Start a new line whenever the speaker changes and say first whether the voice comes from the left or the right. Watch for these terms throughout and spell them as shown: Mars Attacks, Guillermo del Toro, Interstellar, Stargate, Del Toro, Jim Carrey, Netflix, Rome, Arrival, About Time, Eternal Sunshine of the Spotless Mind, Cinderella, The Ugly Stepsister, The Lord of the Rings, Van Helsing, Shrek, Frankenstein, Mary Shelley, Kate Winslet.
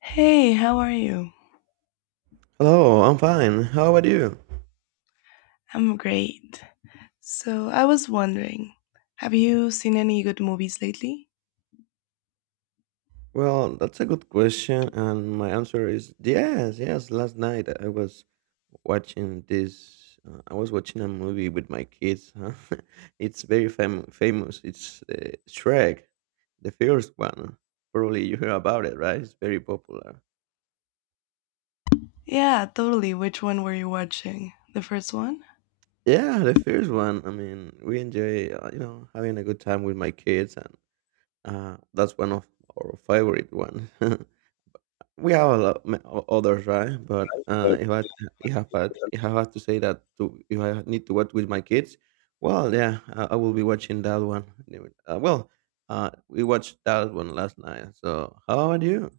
left: Hey, how are you?
right: Hello, I'm fine. How about you?
left: I'm great. So, I was wondering, have you seen any good movies lately?
right: Well, that's a good question, and my answer is yes, yes. Last night I was watching this. I was watching a movie with my kids. Huh? It's very famous. It's Shrek, the first one. Probably you hear about it, right? It's very popular.
left: Yeah, totally. Which one were you watching? The first one?
right: Yeah, the first one. I mean, we enjoy, having a good time with my kids, and that's one of our favorite one. We have a lot ma others, right? But, if I had to say that to if I need to watch with my kids, well, yeah, I will be watching that one. Anyway, well, we watched that one last night, so how about you?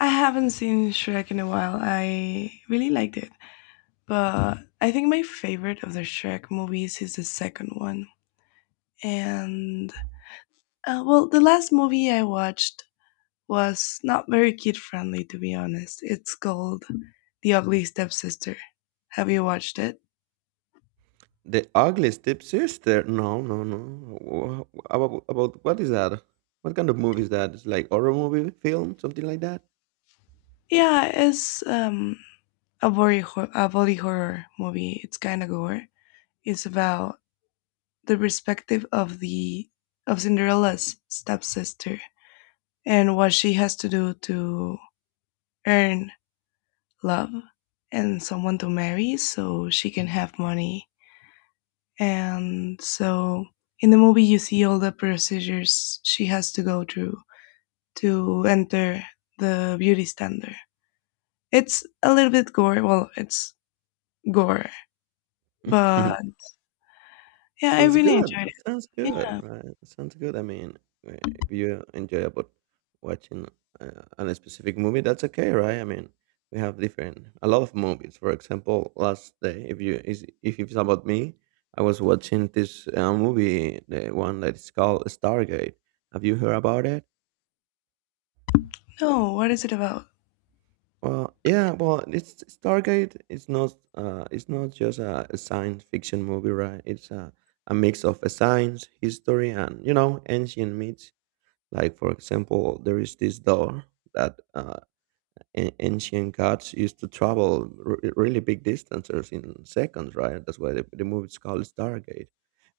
left: I haven't seen Shrek in a while. I really liked it. But I think my favorite of the Shrek movies is the second one. And, well, the last movie I watched was not very kid friendly, to be honest. It's called The Ugly Stepsister. Have you watched it?
right: The Ugly Stepsister? No, no, no. Wha wha- about what is that? What kind of movie is that? It's like horror movie, film, something like that?
left: Yeah, it's a a body horror movie. It's kind of gore. It's about the perspective of the of Cinderella's stepsister and what she has to do to earn love and someone to marry so she can have money. And so in the movie, you see all the procedures she has to go through to enter the beauty standard. It's a little bit gore. Well, it's gore, but yeah, I
right: Sounds
left: really
right: good.
left: enjoyed it.
right: That sounds
left: Yeah,
right: good, right? That sounds good. I mean, if you enjoy about watching on a specific movie, that's okay, right? I mean, we have different a lot of movies. For example, last day, if you is if it's about me, I was watching this movie, the one that is called Stargate. Have you heard about it?
left: no, what is it about?
right: Well, yeah. Well, it's Stargate. It's not. It's not just a science fiction movie, right? It's a mix of a science, history, and you know, ancient myths. Like, for example, there is this door that ancient gods used to travel really big distances in seconds, right? That's why the movie is called Stargate.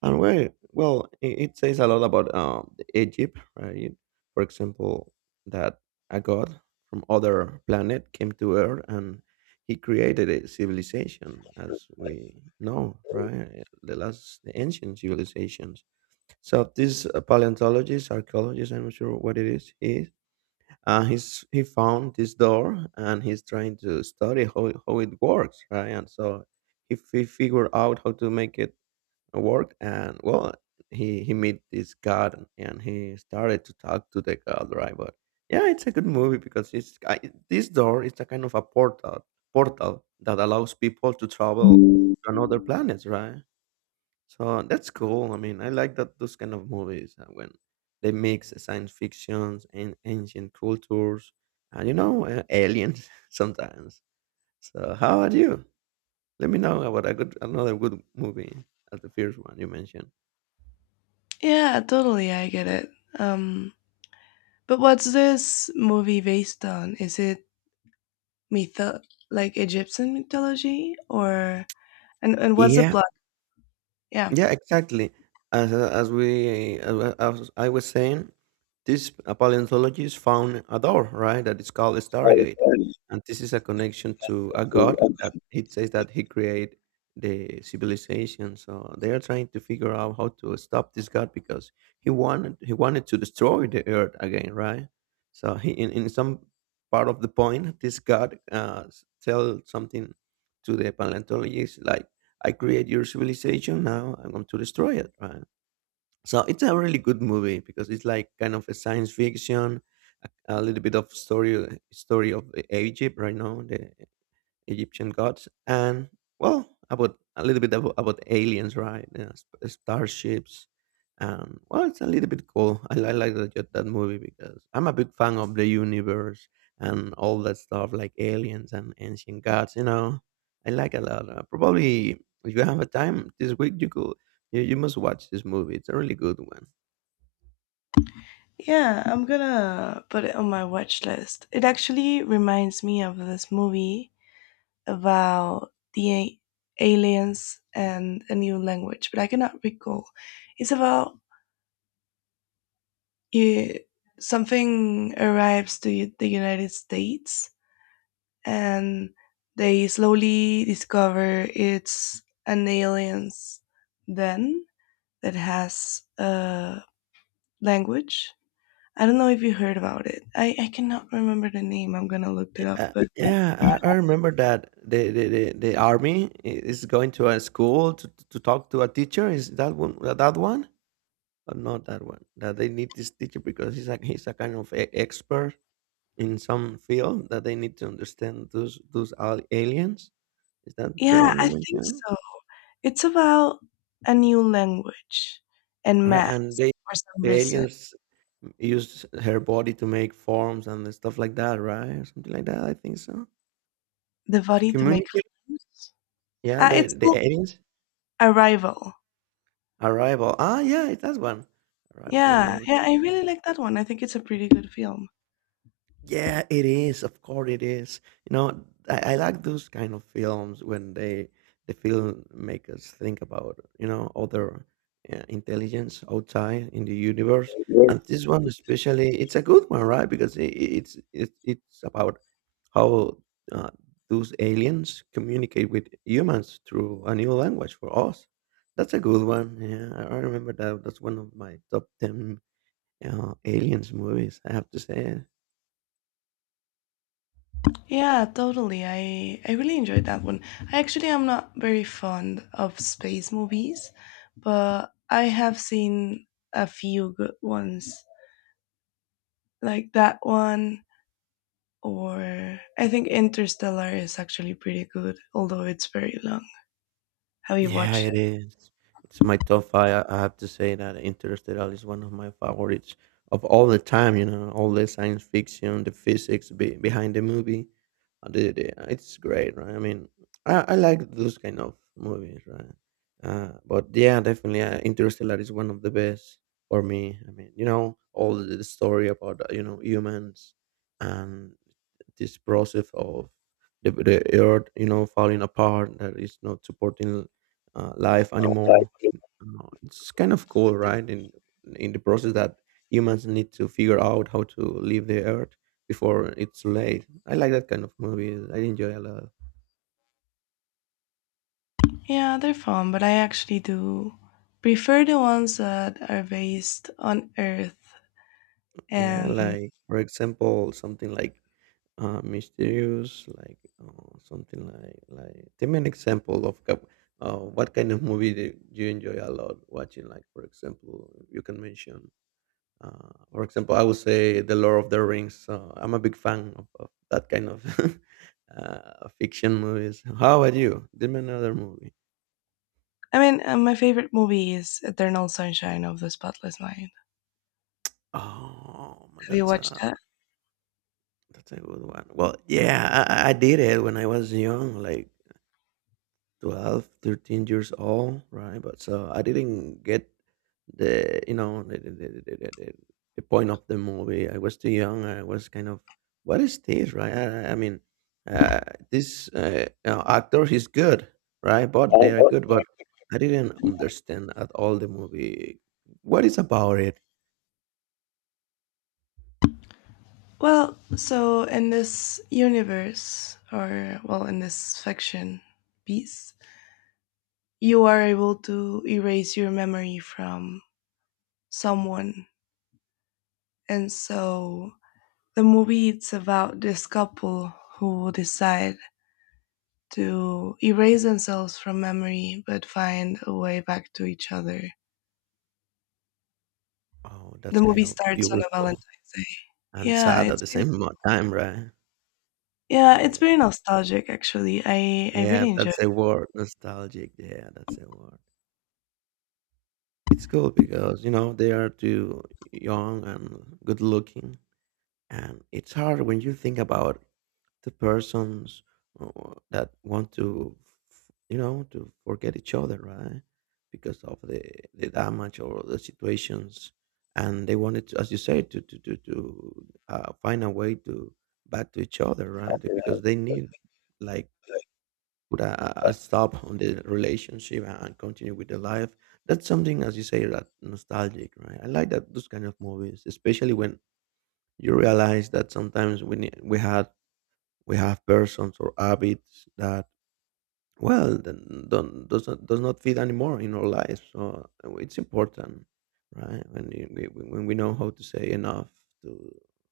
right: And well, it says a lot about Egypt, right? For example, that a god from other planet came to Earth, and he created a civilization, as we know, right? The last, the ancient civilization. So this paleontologist, archaeologist, I'm not sure what it is, he is, he found this door, and he's trying to study how it works, right? And so he figured out how to make it work, and well, he met this god, and he started to talk to the god, right? But yeah, it's a good movie because this door is a kind of a portal that allows people to travel to another planet, right? So that's cool. I mean, I like that those kind of movies when they mix science fictions and ancient cultures, and aliens sometimes. So how about you? Let me know about a good another good movie as the first one you mentioned.
left: Yeah, totally, I get it. Um, but what's this movie based on? Is it mytho like Egyptian mythology? Or and what's the
right: Yeah.
left: plot? Yeah.
right: Yeah, exactly. As I was saying, this paleontologist found a door, right? That is called a Stargate, and this is a connection to a god that he says that he created the civilization. So they are trying to figure out how to stop this god because he wanted to destroy the earth again, right? So he in some part of the point, this god tell something to the paleontologist, like, I create your civilization. Now I'm going to destroy it. Right. So it's a really good movie because it's like kind of a science fiction, a, a little bit of story of Egypt right now, the Egyptian gods, and well, about a little bit about aliens, right? You know, starships, and well, it's a little bit cool. I like that that movie because I'm a big fan of the universe and all that stuff, like aliens and ancient gods. You know, I like a lot. Probably if you have a time this week, you must watch this movie. It's a really good one.
left: Yeah, I'm gonna put it on my watch list. It actually reminds me of this movie about aliens and a new language, but I cannot recall. It's about, you, something arrives to the United States and they slowly discover it's an alien's, then, that has a language. I don't know if you heard about it. I cannot remember the name. I'm gonna look it
right: Yeah,
left: up. But
right: Yeah, I remember that the army is going to a school to talk to a teacher. Is that one? That one? Or not that one? That they need this teacher because he's a kind of expert in some field that they need to understand those aliens. Is that the
left: yeah,
right: one you
left: I think
right: mentioned?
left: so. It's about a new language and
right: Right, and
left: maths for some
right: the
left: reason.
right: aliens used her body to make forms and stuff like that, right? Or something like that. I think so.
left: The
right: To
left: body to make
right: communicate.
left: friends.
right: Yeah,
left: Uh,
right: the
left: it's
right: the
left: called
right: aliens
left: Arrival.
right: arrival. Ah, yeah, it's that one. Arrival. Let me
left: Yeah,
right: double
left: yeah,
right: check
left: I
right: it.
left: really like that one. I think it's a pretty good film.
right: Yeah, it is. Of course, it is. You know, I like those kind of films when the film make us think about other intelligence outside in the universe.
left: Yes.
right: And this one especially, it's a good one, right? Because it's about how uh, those aliens communicate with humans through a new language for us. That's a good one. Yeah, I remember that. That's one of my top ten aliens movies, I have to say.
left: Yeah, totally. I really enjoyed that one. I actually am not very fond of space movies, but I have seen a few good ones like that one, or I think Interstellar is actually pretty good, although it's very long. Have you
right: Yeah,
left: watched
right: it
left: it?
right: is. It's my top 5, I have to say that Interstellar is one of my favorites of all the time, you know, all the science fiction, the physics be behind the movie. It's great, right? I mean, I like those kind of movies, right? But yeah, definitely, Interstellar is one of the best for me. I mean, you know, all the story about, humans and this process of the earth falling apart, that is not supporting life anymore. It's kind of cool, right? In the process that humans need to figure out how to leave the earth before it's too late. I like that kind of movies, I enjoy a lot.
left: Yeah, they're fun, but I actually do prefer the ones that are based on Earth,
right: Yeah,
left: and
right: like for example, something like mysterious, like something like. Give me an example of what kind of movie do you enjoy a lot watching? Like for example, you can mention. For example, I would say The Lord of the Rings. So I'm a big fan of that kind of fiction movies. How about you? Give me another movie.
left: I mean, my favorite movie is Eternal Sunshine of the Spotless Mind.
right: Oh,
left: Have you watched that?
right: that's a good one. Well, yeah, I did it when I was young. Like 12, 13 years old, right, but so I didn't get the you know the point of the movie. I was too young. I was kind of, what is this, right? I mean, uh, this you actor, he's good, right? But they are good,
left: I.
right: but I didn't understand at all the movie, what is about it.
left: Well, so in this universe, or well, in this fiction piece, you are able to erase your memory from someone. And so the movie, it's about this couple who decide to erase themselves from memory but find a way back to each other.
right: Oh,
left: The
right: that's kind
left: movie
right: of
left: starts on a
right: beautiful
left: Valentine's Day.
right: and
left: Yeah,
right: sad at
left: it's.
right: the same time, right? Oh
left: Yeah,
right: my
left: it's very
right: gosh.
left: nostalgic actually. I
right: Yeah,
left: really enjoy it.
right: that's a word, nostalgic. Yeah, that's a word. It's cool because, you know, they are too young and good looking. And it's hard when you think about the persons that want to, f- you know, to forget each other, right? Because of the damage or the situations. And they wanted to, as you say, to, to find a way to back to each other, right? Because they need, like, put a stop on the relationship and continue with the life. That's something, as you say, that nostalgic, right? I like that those kind of movies, especially when you realize that sometimes we ne- we had we have persons or habits that, well, then don't does not fit anymore in our lives. So it's important, right? When you- we when we know how to say enough to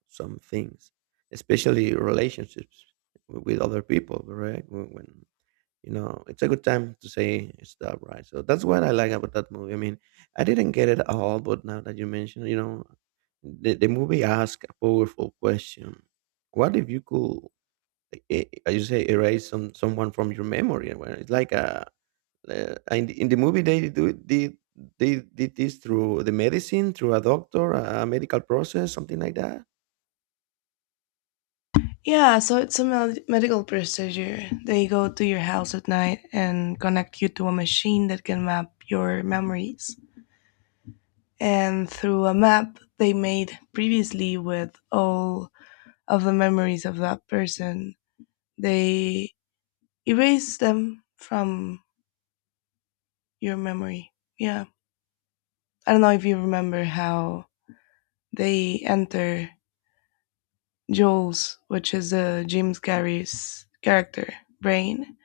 right: some things, especially relationships with other people, right? when you know, it's a good time to say stop, right? So that's what I like about that movie. I mean, I didn't get it all, but now that you mentioned, you know, the movie asks a powerful question. What if you could, as you say, erase someone from your memory? Well, it's like in the movie, they do it- did they did this through the medicine, through a doctor, a medical process, something like that.
left: Yeah, so it's a medical procedure. They go to your house at night and connect you to a machine that can map your memories. And through a map they made previously with all of the memories of that person, they erase them from your memory. Yeah. I don't know if you remember how they enter Joel's, which is Jim Carrey's character, brain,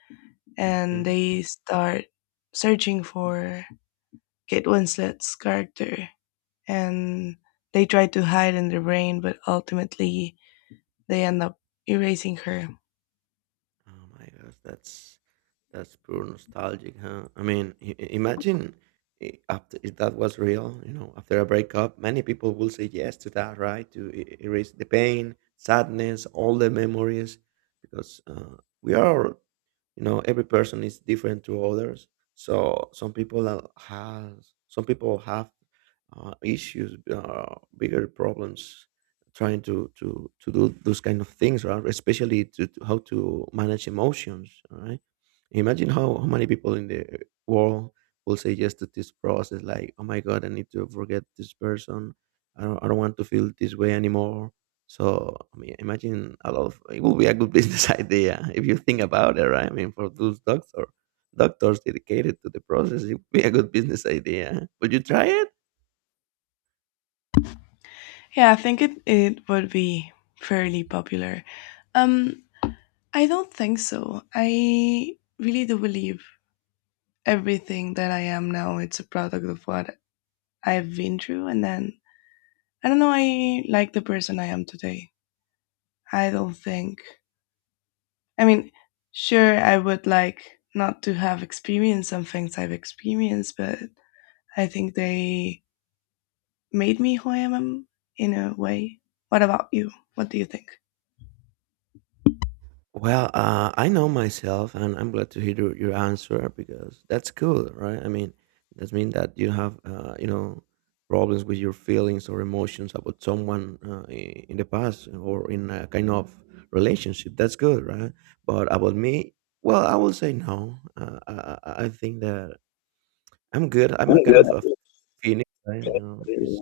left: and
right: Mhm.
left: they start searching for Kate Winslet's character, and they try to hide in their brain, but ultimately they end up erasing her.
right: Oh my gosh, that's pure nostalgic, huh? I mean, imagine, after, if that was real, you know, after a breakup, many people will say yes to that, right? To erase the pain, sadness, all the memories, because we are, you know, every person is different to others, so has some people have issues, uh, bigger problems trying to to do those kind of things, right? Especially to how to manage emotions. All right, imagine how many people in the world will say yes to this process, like oh my god, I need to forget this person. I don't want to feel this way anymore. So I mean, imagine a lot of it would be a good business idea if you think about it, right? I mean, for those doctors dedicated to the process, it would be a good business idea. Would you try it?
left: Yeah, I think it would be fairly popular. Um, I don't think so. I really do believe everything that I am now, it's a product of what I've been through, and then I don't know. I like the person I am today. I don't think. I mean, sure, I would like not to have experienced some things I've experienced, but I think they made me who I am in a way. What about you? What do you think?
right: Well, I know myself, and I'm glad to hear your answer because that's cool, right? I mean, that means that you have, you know, problems with your feelings or emotions about someone in the past or in a kind of relationship. That's good, right? But about me, well, I will say no. I think that I'm good. I'm a
left: I'm
right: kind
left: good.
right: of a phoenix, right? You know, this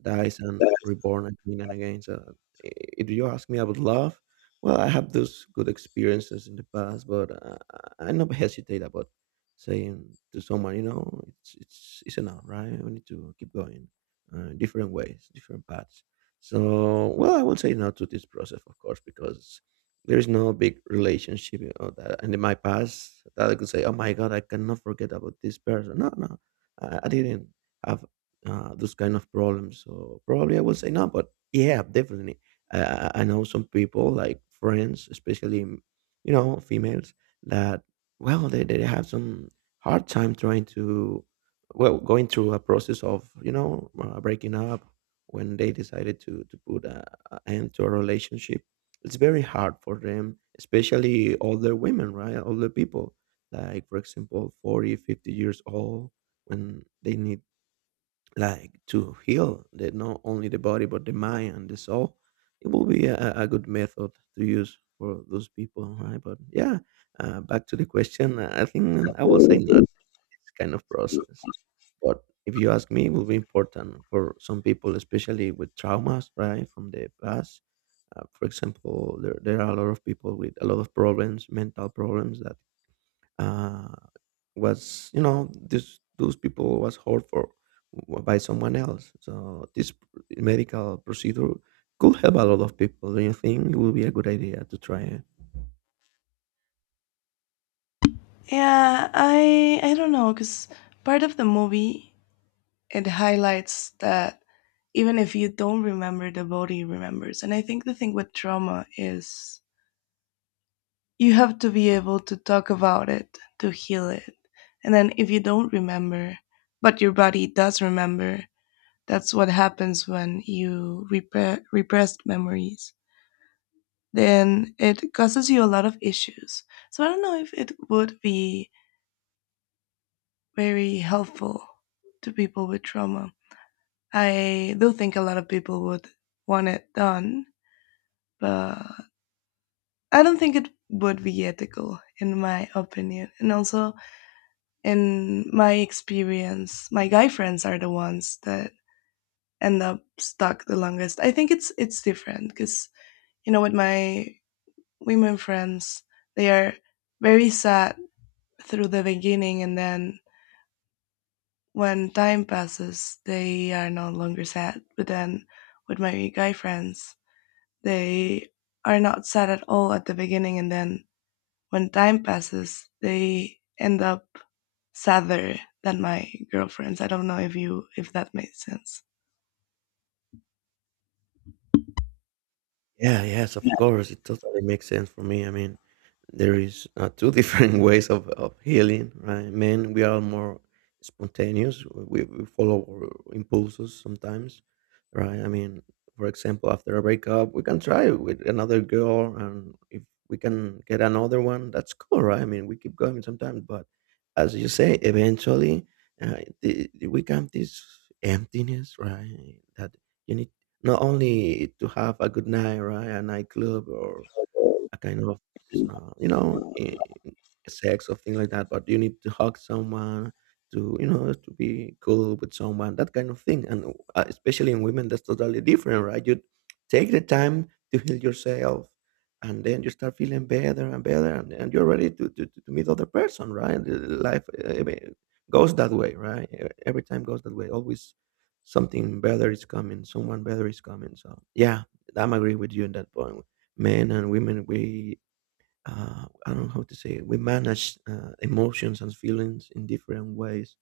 right: dies and reborn again and again. So i- if you ask me about love, well, I have those good experiences in the past, but I never hesitate about saying to someone, you know, it's it's enough, right? We need to keep going, different ways, different paths. So well, I won't say no to this process, of course, because there is no big relationship, you know, and in my past, that I could say, oh my god, I cannot forget about this person. No, no, I didn't have those kind of problems. So probably I will say no, but yeah, definitely. I know some people like friends, especially you know, females, that, well, they have some hard time trying to, well, going through a process of, you know, breaking up when they decided to put a end to a relationship. It's very hard for them, especially older women, right? Older people, like for example, 40, 50 years old, when they need like to heal the, not only the body but the mind and the soul, it will be a good method to use for those people, right? But yeah, back to the question, I think I will say no this kind of process. But if you ask me, it will be important for some people, especially with traumas, right? From the past, for example, there are a lot of people with a lot of problems, mental problems, that Uh, was, you know, this those people was hurt for, by someone else, so this medical procedure could help a lot of people. Do you think it would be a good idea to try?
left: Yeah, I don't know because part of the movie, it highlights that even if you don't remember, the body remembers, and I think the thing with trauma is you have to be able to talk about it to heal it. And then if you don't remember but your body does remember, that's what happens when you repressed memories, then it causes you a lot of issues. So I don't know if it would be very helpful to people with trauma. I do think a lot of people would want it done, but I don't think it would be ethical, in my opinion. And also, in my experience, my guy friends are the ones that end up stuck the longest. I think it's different because you know, with my women friends, they are very sad through the beginning, and then when time passes, they are no longer sad. But then with my guy friends, they are not sad at all at the beginning, and then when time passes, they end up sadder than my girlfriends. I don't know if you, if that made sense.
right: Yeah, yes, of course. It totally makes sense for me. I mean, there is two different ways of healing, right? Men, we are more spontaneous. We follow our impulses sometimes, right? I mean, for example, after a breakup, we can try with another girl, and if we can get another one, that's cool, right? I mean, we keep going sometimes, but as you say, eventually, uh, we come this emptiness, right? That you need not only to have a good night, right? A nightclub or a kind of you know, sex or thing like that, but you need to hug someone, to, you know, to be cool with someone, that kind of thing. And especially in women, that's totally different, right? You take the time to heal yourself, and then you start feeling better and better, and you're ready to meet other person, right? And, life, I mean, goes that way, right? Every time goes that way. Always something better is coming, someone better is coming. So yeah, I'm agree with you on that point. Men and women, we, I don't know how to say it. We manage emotions and feelings in different ways,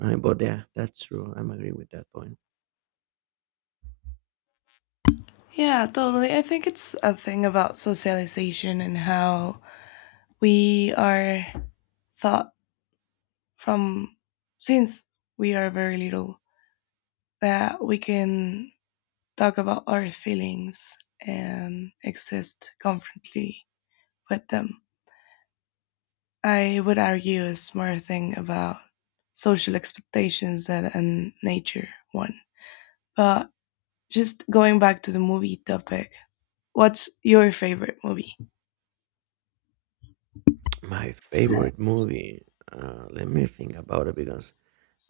right: right? But yeah, that's true. I'm agree with that point.
left: Yeah, totally. I think it's a thing about socialization and how we are thought from, since we are very little, that we can talk about our feelings and exist confidently with them. I would argue a smart thing about social expectations that a nature one. But just going back to the movie topic, what's your favorite movie?
right: My favorite movie. Let me think about it because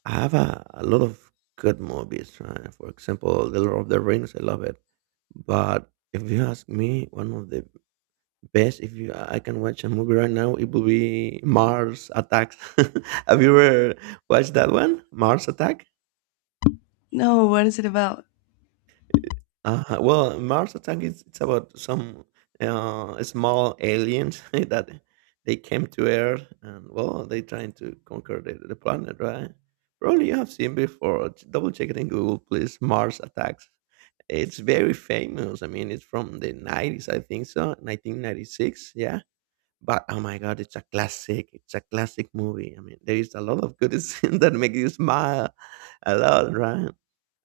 right: I have a lot of good movies. Right? For example, The Lord of the Rings. I love it. But if you ask me, one of the best, if you I can watch a movie right now, it will be Mars Attacks. Have you ever watched that one? Mars Attack.
left: No, what is it about?
right: Well, Mars Attack is, it's about some small aliens that they came to Earth, and well, they trying to conquer the planet, right? Probably you have seen before. Double check it in Google, please. Mars Attacks. It's very famous. I mean, it's from the 90s, I think so, 1996. Yeah. But oh my god, it's a classic. It's a classic movie. I mean, there is a lot of good scenes that make you smile a lot, right?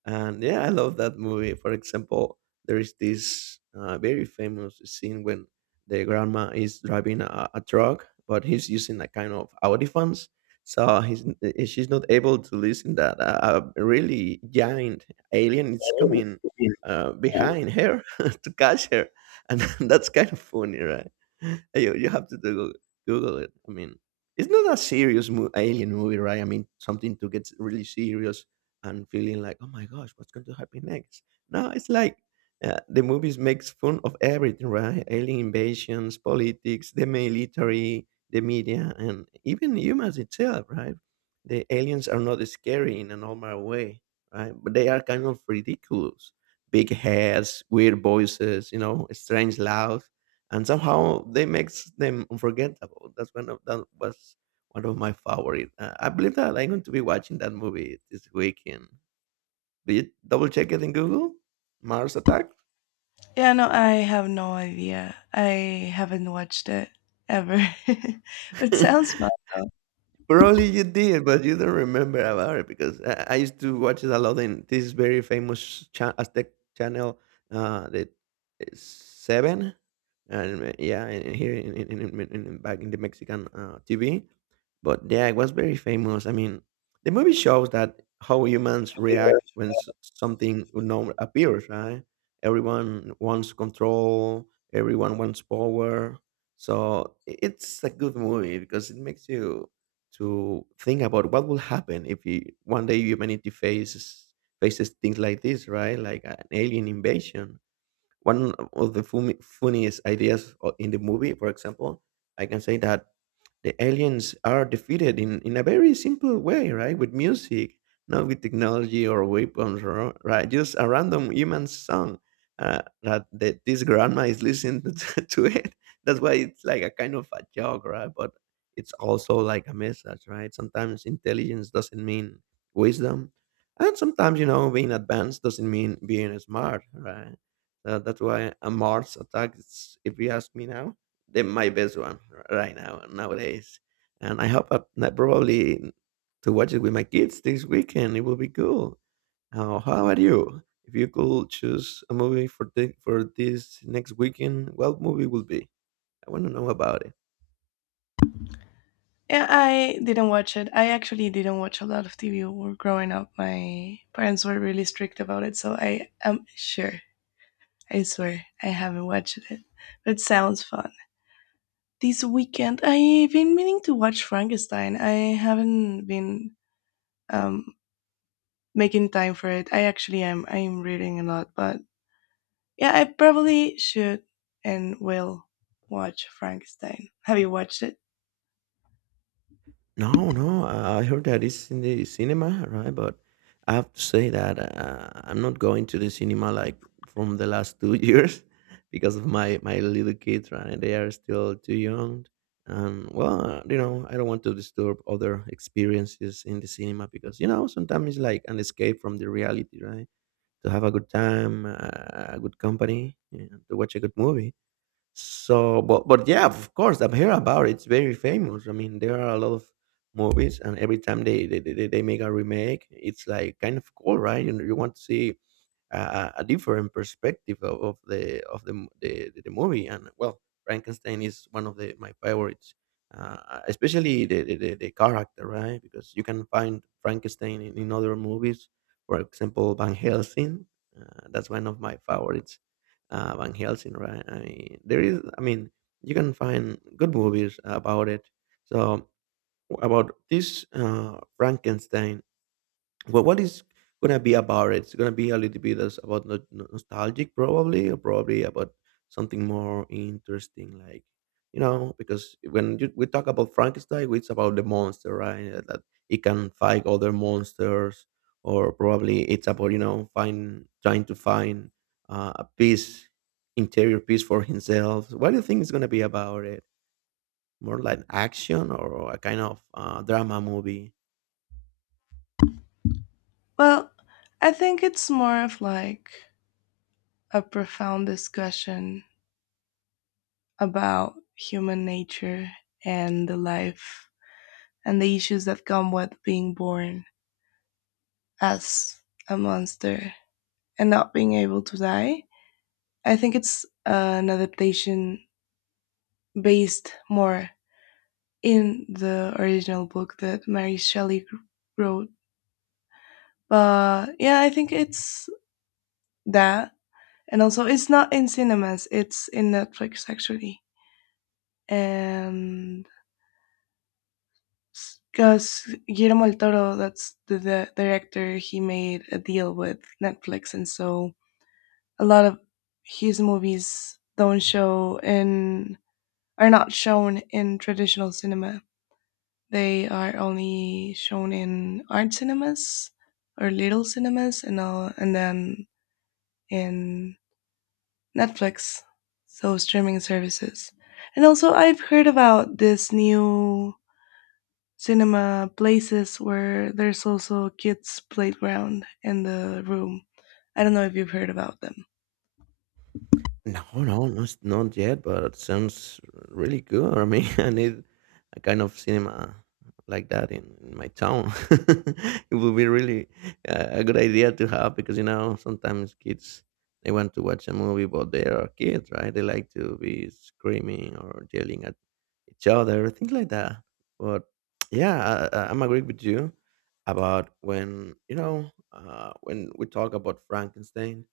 right: And yeah, I love that movie. For example, there is this very famous scene when the grandma is driving a truck, but he's using a kind of audiphones. So he's, she's not able to listen that a really giant alien is coming behind her to catch her. And that's kind of funny, right? Hey, you have to Google it. I mean, it's not a serious alien movie, right? I mean, something to get really serious and feeling like, "Oh my gosh, what's going to happen next?" No, it's like the movies makes fun of everything, right? Alien invasions, politics, the military, the media, and even humans itself, right? The aliens are not scary in a normal way, right? But they are kind of ridiculous. Big heads, weird voices, you know, strange laugh, and somehow they makes them unforgettable. That was one of my favorite. I believe that I'm going to be watching that movie this weekend. Did you double check it in Google? Mars Attack?
left: Yeah, no, I have no idea. I haven't watched it ever. But it sounds fun though.
right: Probably you did, but you don't remember about it because I used to watch it a lot in this very famous Aztec channel, the Seven, and yeah, in here back in the Mexican TV. But yeah, it was very famous. I mean, the movie shows that how humans react when something unknown appears, right? Everyone wants control, everyone wants power. So it's a good movie because it makes you to think about what will happen if you, one day humanity faces things like this, right? Like an alien invasion. One of the funniest ideas in the movie, for example, I can say that the aliens are defeated in a very simple way, right? With music, not with technology or weapons, or, right? Just a random human song, that this grandma is listening to it. That's why it's like a kind of a joke, right? But it's also like a message, right? Sometimes intelligence doesn't mean wisdom. And sometimes, you know, being advanced doesn't mean being smart, right? That's why a Mars attack is, if you ask me now, the my best one right now nowadays. And I hope that probably to watch it with my kids this weekend. It will be cool. How about you? If you could choose a movie for for this next weekend, what movie will be? I want to know about it.
left: Yeah, I didn't watch it. I actually didn't watch a lot of TV when growing up. My parents were really strict about it, so I am sure, I swear, I haven't watched it. But it sounds fun. This weekend, I've been meaning to watch Frankenstein. I haven't been um, making time for it. I actually am. I am reading a lot, but yeah, I probably should and will watch Frankenstein. Have you watched it?
right: No, no, I heard that it's in the cinema, right? But I have to say that I'm not going to the cinema like from the last 2 years because of my little kids, right? They are still too young, and well, you know, I don't want to disturb other experiences in the cinema because, you know, sometimes it's like an escape from the reality, right? To have a good time, a good company, and to watch a good movie. So, but yeah, of course, I've heard about it. It's very famous. I mean, there are a lot of movies, and every time they make a remake, it's like kind of cool, right? You know, you want to see a different perspective of the the movie. And well, Frankenstein is one of the my favorites, especially the character, right? Because you can find Frankenstein in other movies, for example, Van Helsing. That's one of my favorites, Van Helsing, right? I mean, there is, I mean, you can find good movies about it. So about this Frankenstein, but what is gonna be about it? It's gonna be a little bit as about nostalgic, probably, or probably about something more interesting, like, you know, because when you, we talk about Frankenstein, it's about the monster, right? That it can fight other monsters, or probably it's about, you know, find trying to find a peace, interior peace for himself. What do you think is gonna be about it? More like action or a kind of drama movie?
left: Well, I think it's more of like a profound discussion about human nature and the life and the issues that come with being born as a monster and not being able to die. I think it's an adaptation based more in the original book that Mary Shelley wrote. But yeah, I think it's that. And also, it's not in cinemas, it's in Netflix actually. And because Guillermo del Toro, that's the director, he made a deal with Netflix. And so a lot of his movies don't show in, are not shown in traditional cinema. They are only shown in art cinemas or little cinemas, and all, and then in Netflix, so streaming services. And also, I've heard about this new cinema places where there's also kids' playground in the room. I don't know if you've heard about them.
right: No, no, not not yet, but it sounds really good. I mean, I need a kind of cinema like that in my town. It would be really a good idea to have because you know sometimes kids they want to watch a movie, but they are kids, right? They like to be screaming or yelling at each other, things like that. But yeah, I'm agree with you about when you know when we talk about Frankenstein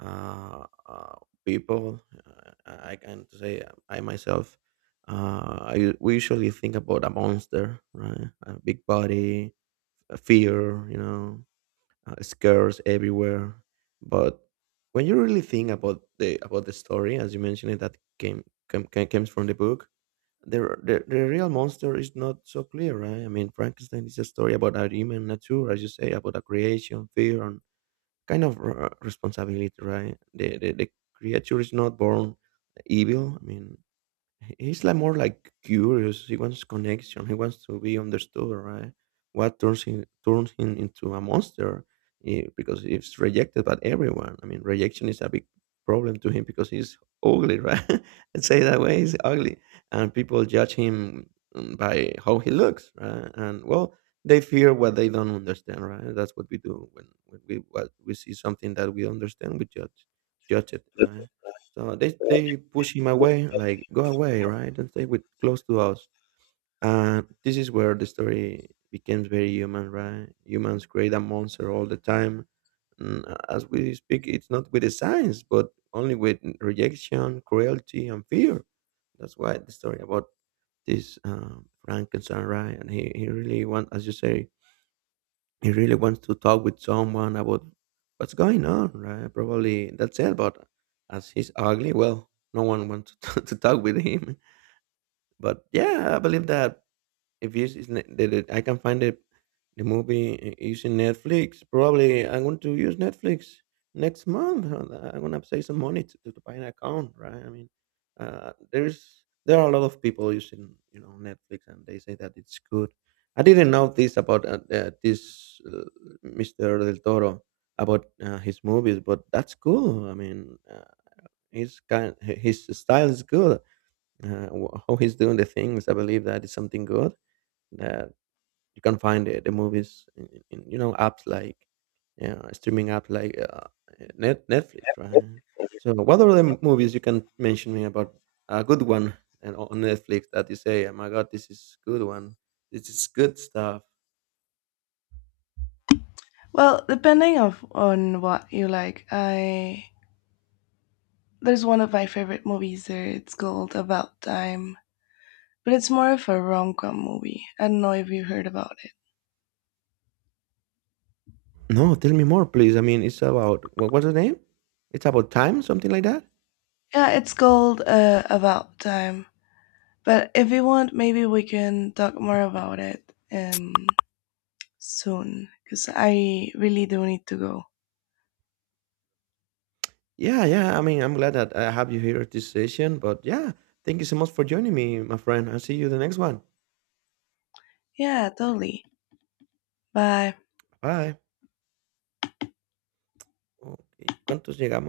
right: uh, uh, people. I can say I myself. We usually think about a monster, right? A big body, a fear, you know, scares everywhere. But when you really think about the story, as you mentioned, it, that came came came comes from the book. The, r- the real monster is not so clear, right? I mean, Frankenstein is a story about our human nature, as you say, about a creation, fear, kind of responsibility, right? The creature is not born evil. I mean, he's like more like curious. He wants connection. He wants to be understood, right? What turns him into a monster? Because he's rejected by everyone. I mean, rejection is a big problem to him because he's ugly, right? Let's say it that way. He's ugly, and people judge him by how he looks, right? And well, they fear what they don't understand, right? That's what we do when we what we see something that we understand, we judge it, right? So they push him away, like go away, right? Don't stay with close to us. And this is where the story becomes very human, right? Humans create a monster all the time. Mm, As we speak, it's not with the science, but only with rejection, cruelty, and fear. That's why the story about this Frankenstein, right? And he really want, as you say, he really wants to talk with someone about what's going on, right? Probably that's it. But as he's ugly, well, no one wants to, to talk with him. But yeah, I believe that if you is ne- the, I can find it, the movie using Netflix. Probably I'm going to use Netflix next month. And I'm going to save some money to buy an account, right? I mean, there are a lot of people using you know Netflix, and they say that it's good. I didn't know this about this Mr. Del Toro about his movies, but that's cool. I mean, his style is good how he's doing the things. I believe that is something good, that you can find it the movies you know apps like yeah, streaming apps like Netflix, right? So what are the movies you can mention me about a good one and on Netflix that you say, oh my god, this is good one, this is good stuff.
left: Well, depending of on what you like, I, there's one of my favorite movies there. It's called About Time, but it's more of a rom-com movie. I don't know if you heard about it.
right: No, tell me more, please. I mean, it's about what, what's the name? It's about time, something like that.
left: Yeah, it's called About Time. But if you want, maybe we can talk more about it um soon because I really do need to go.
right: Yeah, yeah. I mean, I'm glad that I have you here at this session. But yeah, thank you so much for joining me, my friend. I'll see you the next one.
left: Yeah, totally. Bye.
right: Bye. Okay. ¿Cuántos llegamos?